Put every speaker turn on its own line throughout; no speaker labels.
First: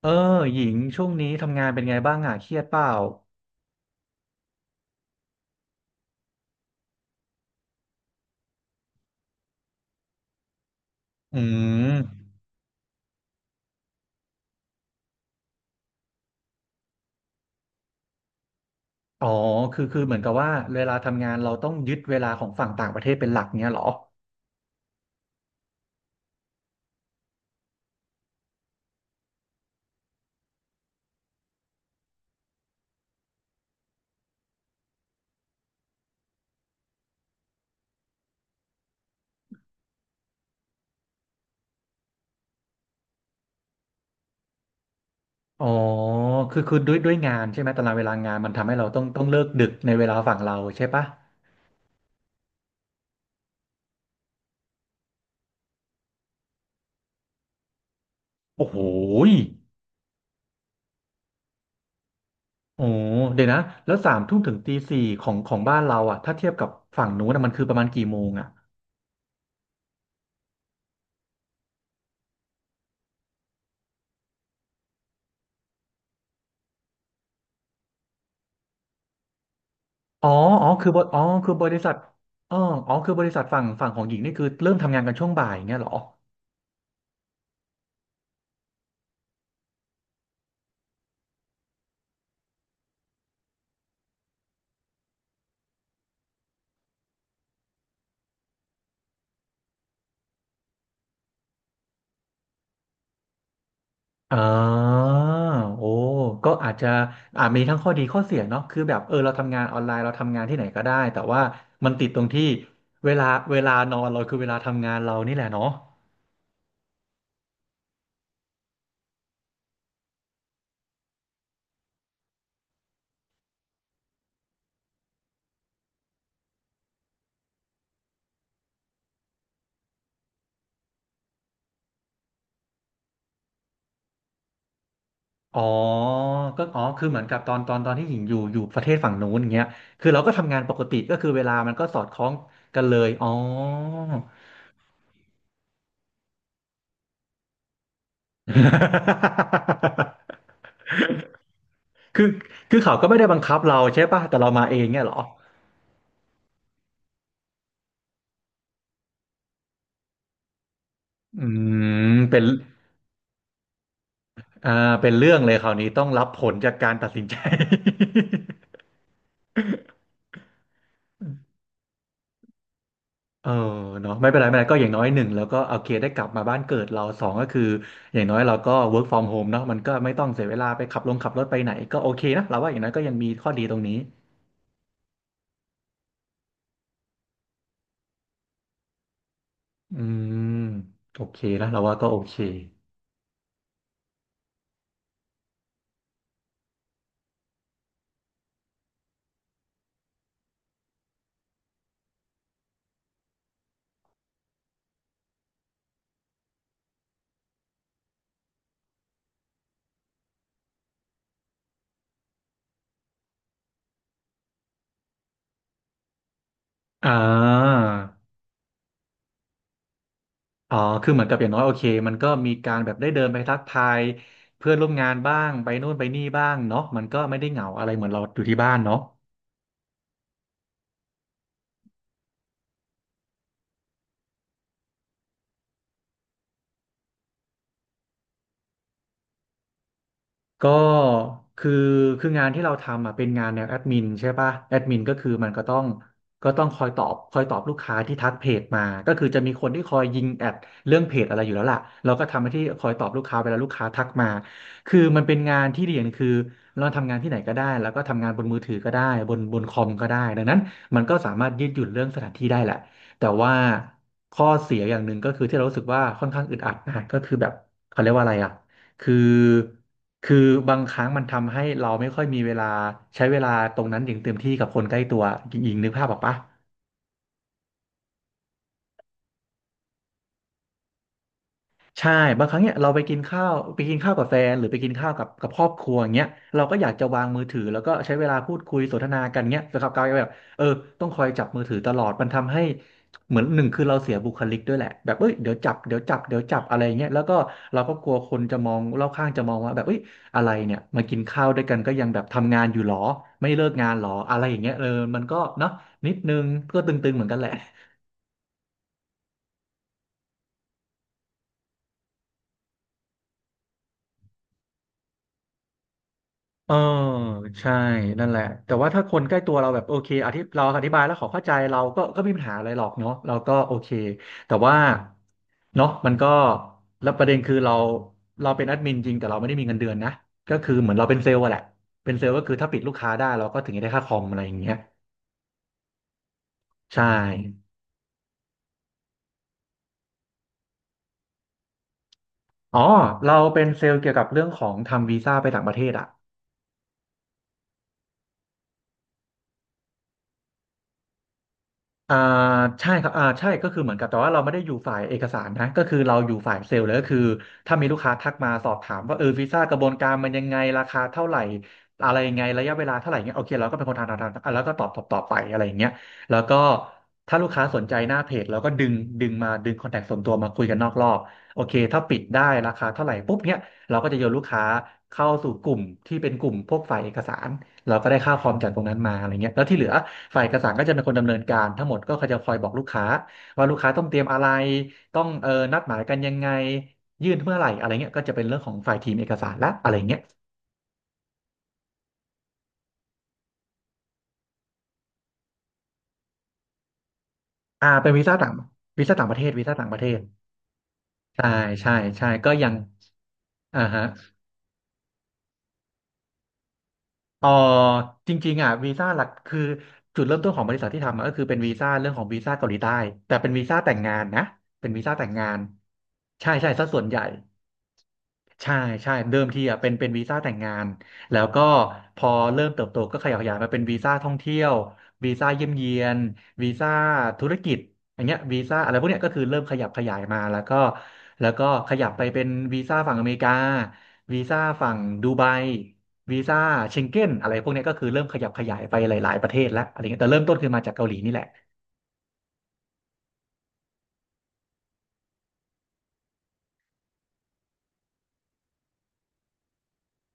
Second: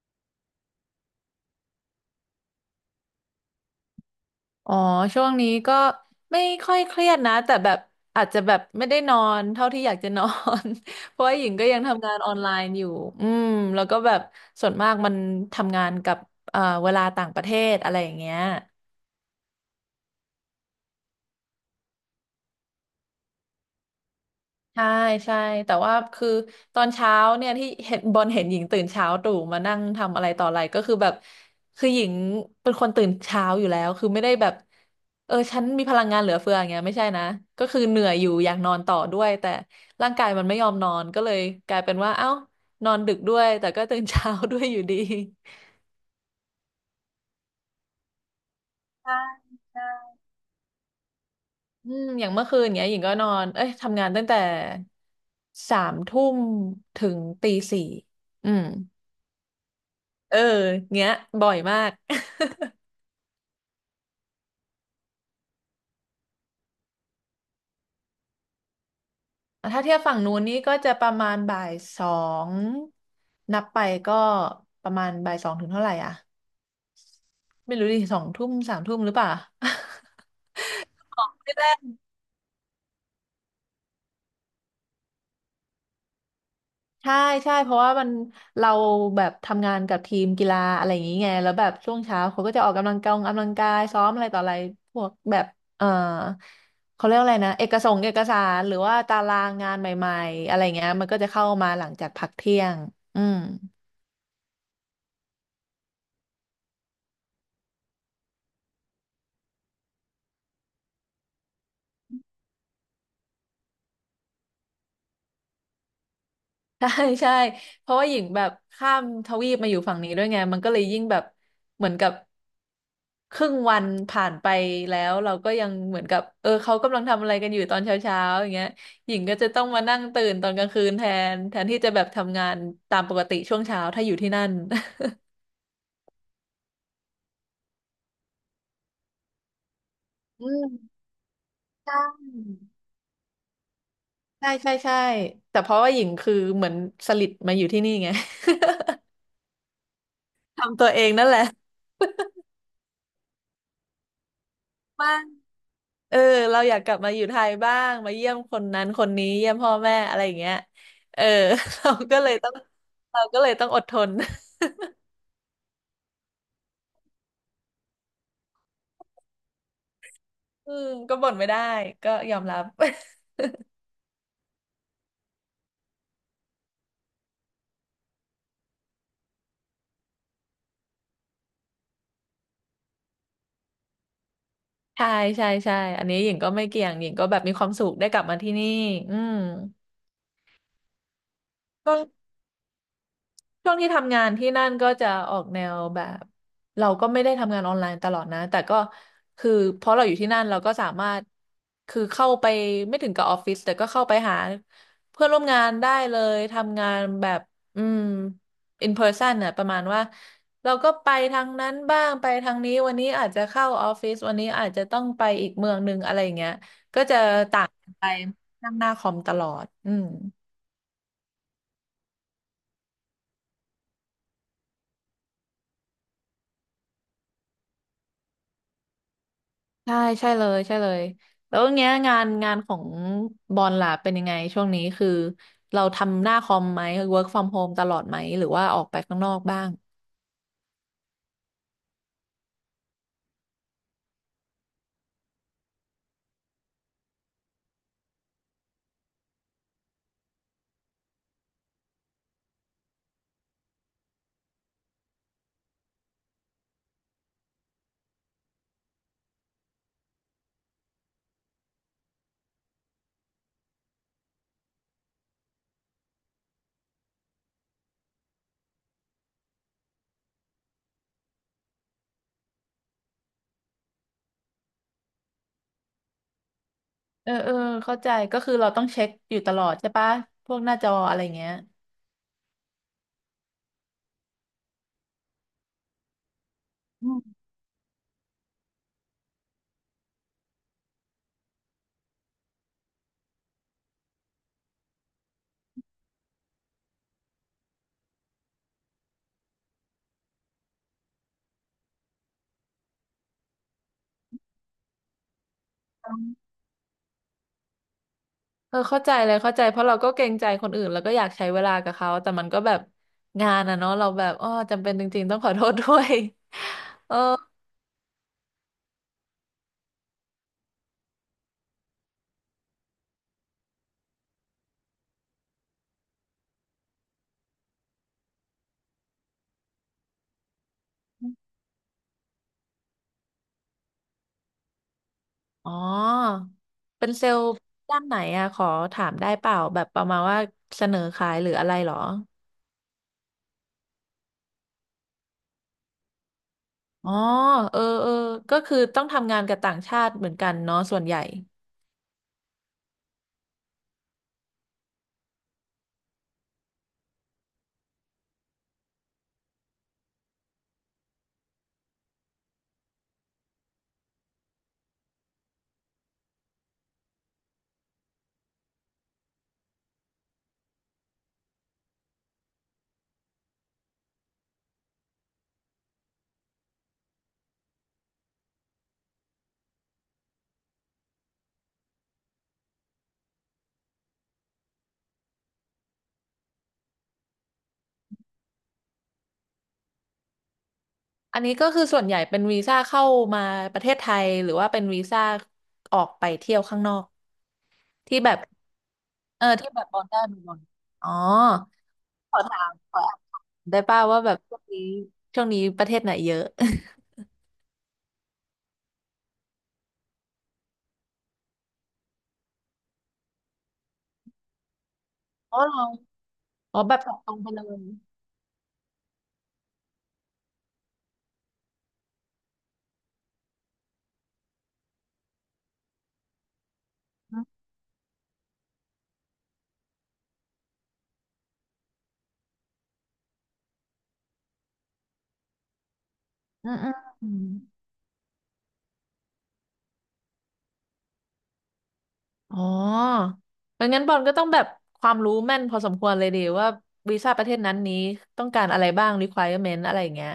เออหญิงช่วงนี้ทำงานเป็นไงบ้างอ่ะเครียดเปล่า
อ๋อช่วงนี้ก็ไม่ค่อยเครียดนะแต่แบบอาจจะแบบไม่ได้นอนเท่าที่อยากจะนอน เพราะว่า
อื
หญิงก็ยัง
ม
ทำงานออนไลน์อยู่อืมแล้วก็แบบส่วนมากมันทำงานกับเวลาต่างประเทศอะไรอย่างเงี้ย
อ๋อคือเหมือนกับว่าเวลาทำงานเราต้องยึดเวลาของฝั่งต่างประเทศเป็นหลักเนี้ยเหรอ
ใช่ใช่แต่ว่าคือตอนเช้าเนี่ยที่เห็นบอลเห็นหญิงตื่นเช้าตรู่มานั่งทำอะไรต่ออะไรก็คือแบบคือหญิงเป็นคนตื่นเช้าอยู่แล้วคือไม่ได้แบบเออฉันมีพลังงานเหลือเฟืออย่างเงี้ยไม่ใช่นะก็คือเหนื่อยอยู่อยากนอนต่อด้วยแต่ร่างกายมันไม่ยอมนอนก็เลยกลายเป็นว่าเอ้านอนดึกด้วยแต่ก็ตื่นเช้าด้วยอยู่ดี
อ๋อคือด้วยงานใช่ไหมตารางเวลางานมันทำให้ เราต้อง
ใช่
ต้องเลิกดึกในเว
ใช่
ลาฝั่งเราใช่ปะ
อืมอย่างเมื่อคืนเนี้ยหญิงก็นอนเอ้ยทำงานตั้งแต่สามทุ่มถึงตีสี่อืม
โอ้โหย
เออเงี้ยบ่อยมาก
โอ้เดี๋ยวนะแล้วสามทุ่มถึงตีสี่ของบ้านเราอ่ะถ้าเทียบกับฝั่งนู้นนะมันคือประมาณกี่โมงอ่ะ
ถ้าเทียบฝั่งนู้นนี่ก็จะประมาณบ่ายสองนับไปก็ประมาณบ่ายสองถึงเท่าไหร่อ่ะไม่รู้ดิสองทุ่มสามทุ่มหรือเปล่า
อ๋ออ๋อคือบอ๋อ คื
ไม่
อบ
แน่
ริ ษัทอ๋ออ๋อคือบริษัทฝั่งของหญิงนี่คือเริ่มทำงานกันช่วงบ่ายเงี้ยเหรอ
ใช่ใช่เพราะว่ามันเราแบบทำงานกับทีมกีฬาอะไรอย่างงี้ไงแล้วแบบช่วงเช้าเขาก็จะออกกำลังกายออกกำลังกายซ้อมอะไรต่ออะไรพวกแบบ เออเขาเรียกว่าอะไรนะเอกสารหรือว่าตารางงานใหม่ๆอะไรเงี้ยมันก็จะเข้ามาหลังจากพักเที่ยงอืม
อ่าโอ้ก็อาจจะอ่ามีทั้งข้อดีข้อเสียเนาะคือแบบเออเราทำงานออนไลน์เราทำงานที่ไหนก็ได้แต่ว่ามันติดตรงที่เวลาเวลานอนเราคือเวลาทำงานเรานี่แหละเนาะ
ใช่ใช่เพราะว่าหญิงแบบข้ามทวีปมาอยู่ฝั่งนี้ด้วยไงมันก็เลยยิ่งแบบเหมือนกับครึ่งวันผ่านไปแล้วเราก็ยังเหมือนกับเออเขากำลังทำอะไรกันอยู่ตอนเช้าเช้าอย่างเงี้ยหญิงก็จะต้องมานั่งตื่นตอนกลางคืนแทนที่จะแบบทำงานตามปกติช่วงเช้าถ้าอยู่ที่นั่น
อ๋อก็อ๋อคือเหมือนกับตอนที่หญิงอยู่ประเทศฝั่งนู้นอย่างเงี้ยคือเราก็
อื
ทำงานปกติ
ม
ก็คือเวลามันก็
ใช
สอดคล้อง
่
กันเลยอ๋อ
ใช่ใช่ใช่แต่เพราะว่าหญิงคือเหมือนสลิดมาอยู่ที่นี่ไง ทำตัวเองนั่นแหละ
คือคือเขาก็ไม่ได้บังคับเราใช่ป่ะแต่เรามาเองเนี่ยเหรอ
เออเราอยากกลับมาอยู่ไทยบ้างมาเยี่ยมคนนั้นคนนี้เยี่ยมพ่อแม่อะไรอย่างเงี้ยเออ
อื
เรา
ม
ก็เลย
เป็น
ต้องเราก็เลยต้องอดทน
อ่าเป็นเรื่องเลยคราวนี้ต้องรับผลจากการตัดสินใจ
อืมก็บ่นไม่ได้ก็ยอมรับ
เออเนาะไม่เป็นไรก็อย่างน้อยหนึ่งแล้วก็โอเคได้กลับมาบ้านเกิดเราสองก็คืออย่างน้อยเราก็ work from home เนาะมันก็ไม่ต้องเสียเวลาไปขับรถไปไหนก็โอเคนะเราว่าอย่างน้อยก็ยังมีข้อดีตรงนี้
ใช่ใช่ใช่อันนี้หญิงก็ไม่เกี่ยงหญิงก็แบบมีความสุขได้กลับมาที่นี่อืม
อืมโอเคนะเรา
ก็
ว่าก็โอเค
ช่วงที่ทำงานที่นั่นก็จะออกแนวแบบเราก็ไม่ได้ทำงานออนไลน์ตลอดนะแต่ก็คือเพราะเราอยู่ที่นั่นเราก็สามารถคือเข้าไปไม่ถึงกับออฟฟิศแต่ก็เข้าไปหาเพื่อนร่วมงานได้เลยทำงานแบบอืม in person น่ะประมาณว่าเราก็ไปทางนั้นบ้างไปทางนี้วันนี้อาจจะเข้าออฟฟิศวันนี้อาจจะต้องไปอีกเมืองหนึ่งอะไรอย่างเงี้ยก็
อ่
จะต่าง
า
กันไปนั่งหน้าคอมตลอดอืม
อ๋อคือเหมือนกับอย่างน้อยโอเคมันก็มีการแบบได้เดินไปทักทายเพื่อนร่วมงานบ้างไปนู่นไปนี่บ้างเนาะมันก็ไม่ได้เหงาอะไรเหมือนเราอยู่ที่บ้านเนาะ
ใช่ใช่เลยใช่เลยแล้วเนี้ยงานของบอลล่ะเป็นยังไงช่วงนี้คือเราทำหน้าคอมไหม work from home ตลอดไหมหรือว่าออกไปข้างนอกบ้าง
ก็คือคืองานที่เราทำอ่ะเป็นงานแนวแอดมินใช่ป่ะแอดมินก็คือมันก็ต้องคอยตอบลูกค้าที่ทักเพจมาก็คือจะมีคนที่คอยยิงแอดเรื่องเพจอะไรอยู่แล้วล่ะเราก็ทำหน้าที่คอยตอบลูกค้าเวลาลูกค้าทักมาคือมันเป็นงานที่ดีอย่างหนึ่งคือเราทำงานที่ไหนก็ได้แล้วก็ทำงานบนมือถือก็ได้บนคอมก็ได้ดังนั้นมันก็สามารถยืดหยุ่นเรื่องสถานที่ได้แหละแต่ว่าข้อเสียอย่างหนึ่งก็คือที่เรารู้สึกว่าค่อนข้างอึดอัดนะก็คือแบบเขาเรียกว่าอะไรอ่ะคือ คือบางครั้งมันทำให้เราไม่ค่อยมีเวลาใช้เวลาตรงนั้นอย่างเต็มที่กับคนใกล้ตัวหญิงๆนึกภาพออกปะ
เออเออเข้าใจก็คือเราต้องเช็คอยู่ตลอดใช่ปะพวกหน้าจออะไรเงี้ย
ใช่บางครั้งเนี่ยเราไปกินข้าวกับแฟนหรือไปกินข้าวกับครอบครัวอย่างเงี้ยเราก็อยากจะ
อื
วางมื
ม
อถือแล้วก็ใช้เวลาพูดคุยสนทนากันเงี้ยแต่กับกลายเป็นแบบเออต้องคอยจับมือถือตลอดมันทำให้เหมือนหนึ่งคือเราเสียบุคลิกด้วยแหละแบบเอ้ยเดี๋ยวจับอะไรเงี้ยแล้วก็เราก็กลัวคนจะมองรอบข้างจะมองว่าแบบเอ้ยอะไรเนี่ยมากินข้าวด้วยกันก็ยังแบบทำงานอยู่หรอไม่เลิกงานหรออะไรอย่างเงี้ยเออมันก็เนาะนิดนึงก็ตึงๆเหมือนกันแหละ
เออเข้าใจเลยเข้าใจเพราะเราก็เกรงใจคนอื่นแล้วก็อยากใช้เวลากับเขาแต่มันก็แบบงานอะเนาะเราแบบอ้อจำเป็นจริงๆต้องขอโทษด้วย
เออ
เออ
ใช่นั่นแหละแต่ว่าถ้าคนใกล้ตัวเราแบบโอเคเราอธิบายแล้วเขอเข้าใจเราก็ไม่มีปัญหาอะไรหรอกเนาะเราก็โอเคแต่ว่าเนาะมันก็แล้วประเด็นคือเราเป็นแอดมินจริงแต่เราไม่ได้มีเงินเดือนนะก็คือเหมือนเราเป็นเซลล์อะแหละเป็นเซลล์ก็คือถ้าปิดลูกค้าได้เราก็ถึงจะได้ค่าคอมอะไรอย่างเงี้ย
อ๋อ
ใช่
เป็นเซลล์ด้านไหนอะขอถามได้เปล่าแบบประมาณว่าเสนอขายหรืออะไรเหรอ
อ๋อเราเป็นเซลล์เกี่ยวกับเรื่องของทำวีซ่าไปต่างประเทศอะ
อ๋อเออเออก็คือต้องทำงานกับต่างชาติเหมือนกันเนาะส่วนใหญ่
อ่าใช่ครับอ่าใช่ก็คือเหมือนกับแต่ว่าเราไม่ได้อยู่ฝ่ายเอกสารนะก็คือเราอยู่ฝ่ายเซลล์เลยก็คือถ้ามีลูกค้าทักมาสอบถามว่าเออวีซ่ากระบวนการมันยังไงราคาเท่าไหร่อะไรยังไงระยะเวลาเท่าไหร่เงี้ยโอเคเราก็เป็นคนทำอ่ะแล้วก็ตอบไปอะไรอย่างเงี้ยแล้วก็ถ้าลูกค้าสนใจหน้าเพจเราก็ดึงมาดึงคอนแทคส่วนตัวมาคุยกันนอกรอบโอเคถ้าปิดได้ราคาเท่าไหร่ปุ๊บเนี้ยเราก็จะโยนลูกค้าเข้าสู่กลุ่มที่เป็นกลุ่มพวกฝ่ายเอกสารเราก็ได้ค่าคอมจากตรงนั้นมาอะไรเงี้ยแล้วที่เหลือ ฝ่ายเอกสารก็จะเป็นคนดำเนินการทั้งหมดก็เขาจะคอยบอกลูกค้าว่าลูกค้าต้องเตรียมอะไรต้องเออนัดหมายกันยังไงยื่นเมื่อไหร่อะไรเงี้ยก็จะเป็นเรื่องของฝ่ายทีมเอกสารละอะไรเงี้ย
อันนี้ก็คือส่วนใหญ่เป็นวีซ่าเข้ามาประเทศไทยหรือว่าเป็นวีซ่าออกไปเที่ยวข้างนอก
เป็น
ที่
วี
แบ
ซ่า
บ
ต่างวีซ่าต่างประเท
เออ
ศวี
ที่
ซ่า
แบ
ต่า
บ
งป
บ
ระ
อ
เท
ล
ศ
ได้บอลอ๋อ
ใช่ใช่ใช่ก็ยัง
ขอถามได้
อ่า
ป่า
ฮะ
วว่าแบบช่วงนี้ประเทศไหนเยอะ
เอ๋อจริงๆอ่ะวีซ่าหลักคือจุดเริ่มต้นของบริษัทที่ทำอะก็คือเป็นวีซ่าเรื่องของวีซ่าเกาหลีใต้แต่เป็นวีซ่าแต่งงานนะเป็นวีซ่าแต่งงา
อ๋
น
อเหรอ
ใช่ใช่
อ๋อ
ซะ
แบ
ส่
บ
วน
ตอ
ให
บ
ญ่
ตรงไปเลย
ใช่ใช่เดิมทีอ่ะเป็นวีซ่าแต่งงานแล้วก็พอเริ่มเติบโตก็ขยับขยายมาเป็นวีซ่าท่องเที่ยววีซ่าเยี่ยมเยียนวีซ่า
อื
ธุร
ม
กิจอย่างเงี้ยวีซ่าอะไรพวกเนี้ยก็คือเริ่มขยับขยายมาแล้วก็แล้วก็ขยับไปเป็นวีซ่าฝั่งอเมริกาวีซ่าฝั่งดูไบวีซ่า
อืม
เชงเก้
อื
น
ม
อะไรพวกเนี้ยก็คือเริ่มขยับขยายไปหลายๆประเทศแล้วอะไรเงี้ยแต่เริ่มต้นคือมาจากเกาหลีนี่แหละ
อ๋อมันงั้นบอลก็ต้องแบบความรู้แม่นพอสมควรเลยดีว่าวีซ่าประเทศนั้นนี้ต้องการอะไรบ้าง requirement อะไรอย่างเงี้ย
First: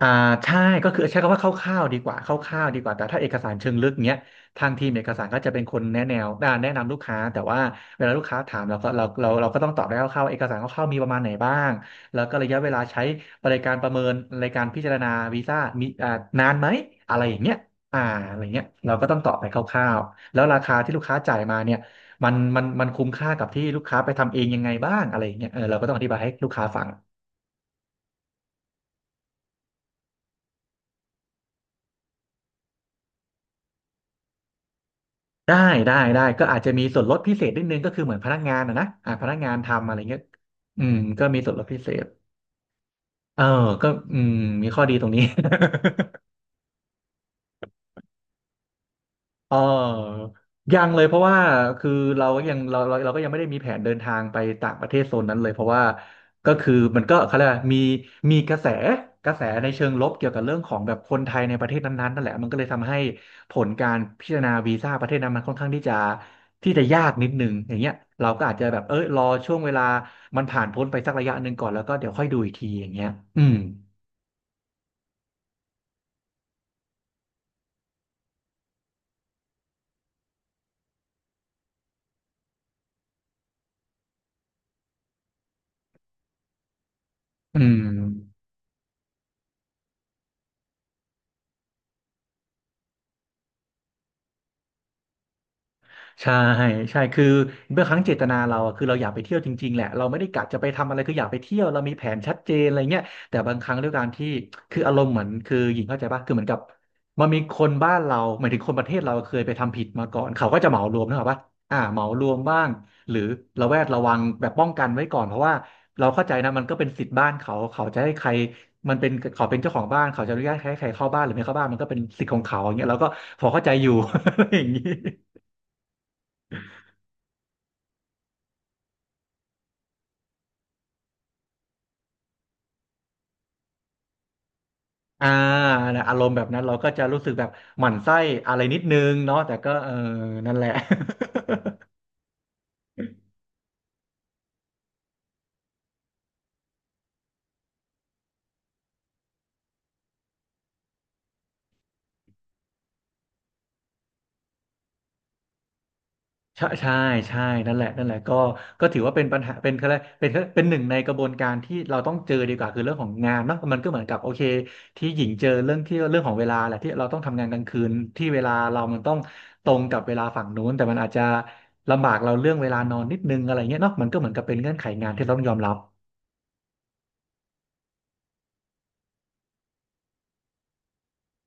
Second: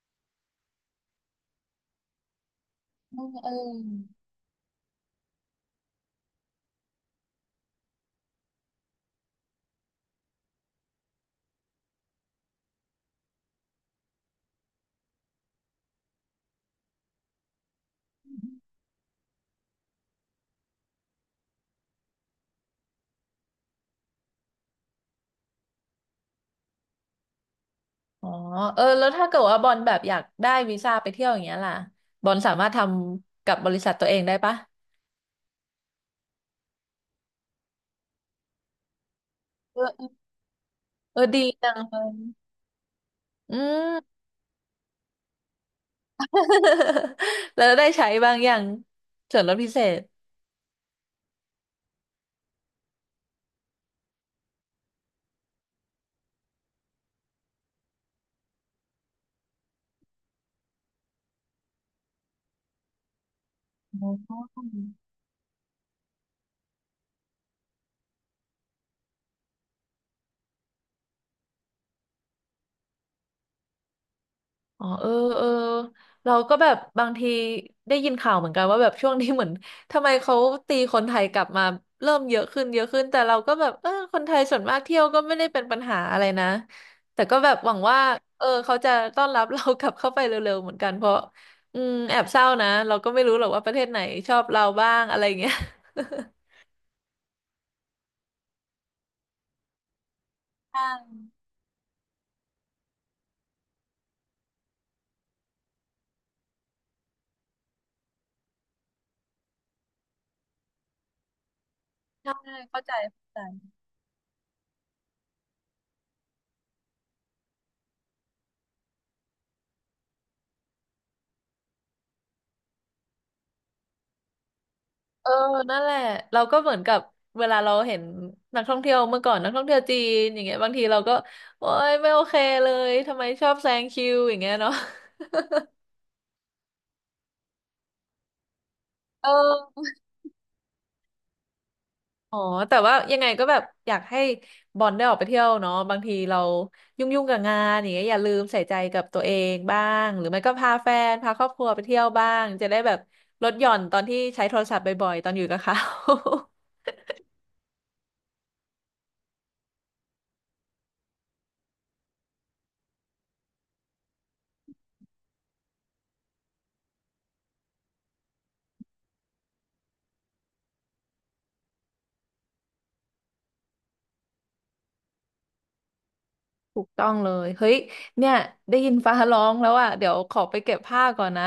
อ่าใช่ก็คือใช้คำว่าคร่าวๆดีกว่าคร่าวๆดีกว่าแต่
เอ
ถ้าเอ
อ
ก
เอ
สา
อ
รเชิงลึกเนี้ยทางทีมเอกสารก็จะเป็นคนแนะแนวแนะนำลูกค้าแต่ว่าเวลาลูกค้าถามเราก็เราก็ต้องตอบได้คร่าวๆเอกสารคร่าวๆมีประมาณไหนบ้างแล้วก็ระยะเวลาใช้บริการประเมินในการพิจารณาวีซ่ามีอ่านานไหมอะไรอย่างเงี้ยอ่าอะไรเงี้ยเราก็ต้องตอบไปคร่าวๆแล้วราคาที่ลูกค้าจ่ายมาเนี่ยมันคุ้มค่ากับที่ลูกค้าไปทำเองยังไงบ้างอะไรอย่างเงี้ยเออเราก็ต้องอธิบายให้ลูกค้าฟัง
อ๋อเออแล้วถ้าเกิดว่าบอลแบบอยากได้วีซ่าไปเที่ยวอย่างเงี้ยล่ะบอลสามารถทำกับบริษัทตัวเองได้ปะ
ได้ได้ได้ก็อาจจะมีส่วนลดพิเศษนิดนึงก็คือเหมือนพนักงานอะนะพนักงาน
เอ
ทำ
อ
อะไร
เออ
เงี้ยก็มี
ดี
ส่วนลด
จั
พิ
ง
เศ
เล
ษ
ย
เออ
อื
ก็
ม
อืมมีข้อดีตรงนี้
แล้วได้ใช้บางอย่างส่วน
เ
ลดพิเศษ
ออยังเลยเพราะว่าคือเราก็ยังเราก็ยังไม่ได้มีแผนเดินทางไปต่างประเทศโซนนั้นเลยเพราะว่าก็คือมันก็เขาเรียกว่ามีมีกระแสในเชิงลบเกี่ยวกับเรื่องของแบบคนไทยในประเทศนั้นๆนั่นแหละมันก็เลยทำให้ผลการ
อ
พิจารณาวีซ่า
อ
ประเทศนั้นมันค่อนข้างที่จะที่จะยากนิดนึงอย่างเงี้ยเราก็อาจจะแบบเอ้ยรอช่วงเวลามันผ่านพ้นไปสักระยะหนึ่งก่อนแล้วก็เดี๋ยวค่อยดูอีกทีอย่างเงี้ยอืม
อ๋อเออเออเราก็แบบบางทีได้ยินข่าวเหมือนกันว่าแบบช่วงนี้เหมือนทำไมเขาตีคนไทยกลับมาเริ่มเยอะขึ้นแต่เราก็แบบเออคนไทยส่วนมากเที่ยวก็ไม่ได้เป็นปัญหาอะไรนะแต่ก็แบบ
อื
หวังว่า
ม
เออเขาจะต้อนรับเรากลับเข้าไปเร็วๆเหมือนกันเพราะอืมแอบเศร้านะเราก็ไม่รู้หรอกว่าประเทศไหนชอบเราบ้างอะไรอย่างเงี้ย
ใช่ ใช่คือเมื่อครั้งเจตนาเราอะคือเราอยากไปเที่ยวจริงๆแหละเราไม่ได้กะจะไป
ใช่
ทำอะไรคืออยากไปเที่ยวเรามีแผนชัดเจนอะไรเงี้ยแต่บางครั้งด้วยการที่คืออารมณ์เหมือนคือหญิงเข้าใจป่ะคือเหมือนกับมันมีคนบ้านเราหมายถึงคนประเทศเราเคยไปทำผิดมาก่อนเขาก็จะเหมารวมนะครับว่าเหมาร
ใช่
วมบ้าง
เข้าใจ
หรือ
เข้า
ระ
ใจ
แวดระวังแบบป้องกันไว้ก่อนเพราะว่าเราเข้าใจนะมันก็เป็นสิทธิ์บ้านเขาเขาจะให้ใครมันเป็นเขาเป็นเจ้าของบ้านเขาจะอนุญาตให้ใครเข้าบ้านหรือไม่เข้าบ้านมันก็เป็นสิทธิ์ของเขาอย่างเงี้ยเราก็พอเข้าใจอยู่ ออย่างนี้
เออนั่นแหละเราก็เหมือนกับเวลาเราเห็นนักท่องเที่ยวเมื่อก่อนนักท่องเที่ยวจีนอย่างเงี้ยบางทีเราก็โอ๊ยไม่โอเคเลยทำไมชอบแซงคิวอย่างเงี้ยเนาะ
อ่านะอารมณ์แบบนั้นเราก็จะรู้สึกแบบหมั่นไส้อะไรนิดนึง
เอ
เนาะแต่ก็
อ
เออนั่นแหละ
อ๋อแต่ว่ายังไงก็แบบอยากให้บอลได้ออกไปเที่ยวเนาะบางทีเรายุ่งกับงานอย่างเงี้ยอย่าลืมใส่ใจกับตัวเองบ้างหรือไม่ก็พาแฟนพาครอบครัวไปเที่ยวบ้างจะได้แบบลดหย่อนตอนที่ใช้โทรศัพท์บ่อยๆตอนอยู่กับเขา
ใช่ใช่ใช่นั่นแหละนั่นแหละก็ก็ถือว่าเป็นปัญหาเป็นอะไรเป็นหนึ่งในกระบวนการที่เราต้องเจอดีกว่าคือเรื่องของงานเนาะมันก็เหมือนกับโอเคที่หญิงเจอเรื่องที่เรื่องของเวลาแหละที่เราต้องทำงานกลางคืนที่เวลาเรามันต้องตรงกับเวลาฝั่งนู้นแต่มันอาจจะลำบากเราเรื่องเวลานอนนิดนึงอะไรเงี้ยเนาะมันก็เหมือนกับเป็นเงื่อนไขงานที่เราต้องยอมรับ
ถูกต้องเลย เฮ้ย เนี่ย ได้ยินฟ้าร้องแล้วอ่ะเดี๋ยวขอไปเก็บผ้าก่อนนะ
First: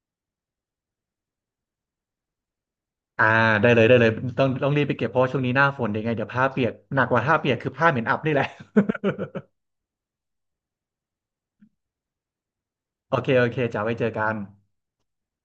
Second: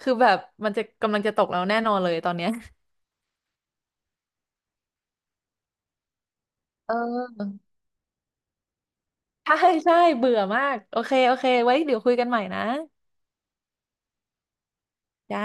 คือแบบมันจะกำลังจะตกแล้วแน่นอนเลยตอนเนี้ย
อ่าได้เลยได้เลยต้องรีบไปเก็บเพราะว่าช่วงนี้หน้าฝนยดงไงเดี๋ยวผ้าเปียก
เอ
หนักกว่าผ้าเปียก
อ
คือผ้าเหม็นอับนี่แหละ
ใช่ใช่เบื่อมาก โอเคโอเคไว้เดี๋ยวคุยกันใหม่นะ
โอเคโอเคจะาไว้เจอกัน
จ้า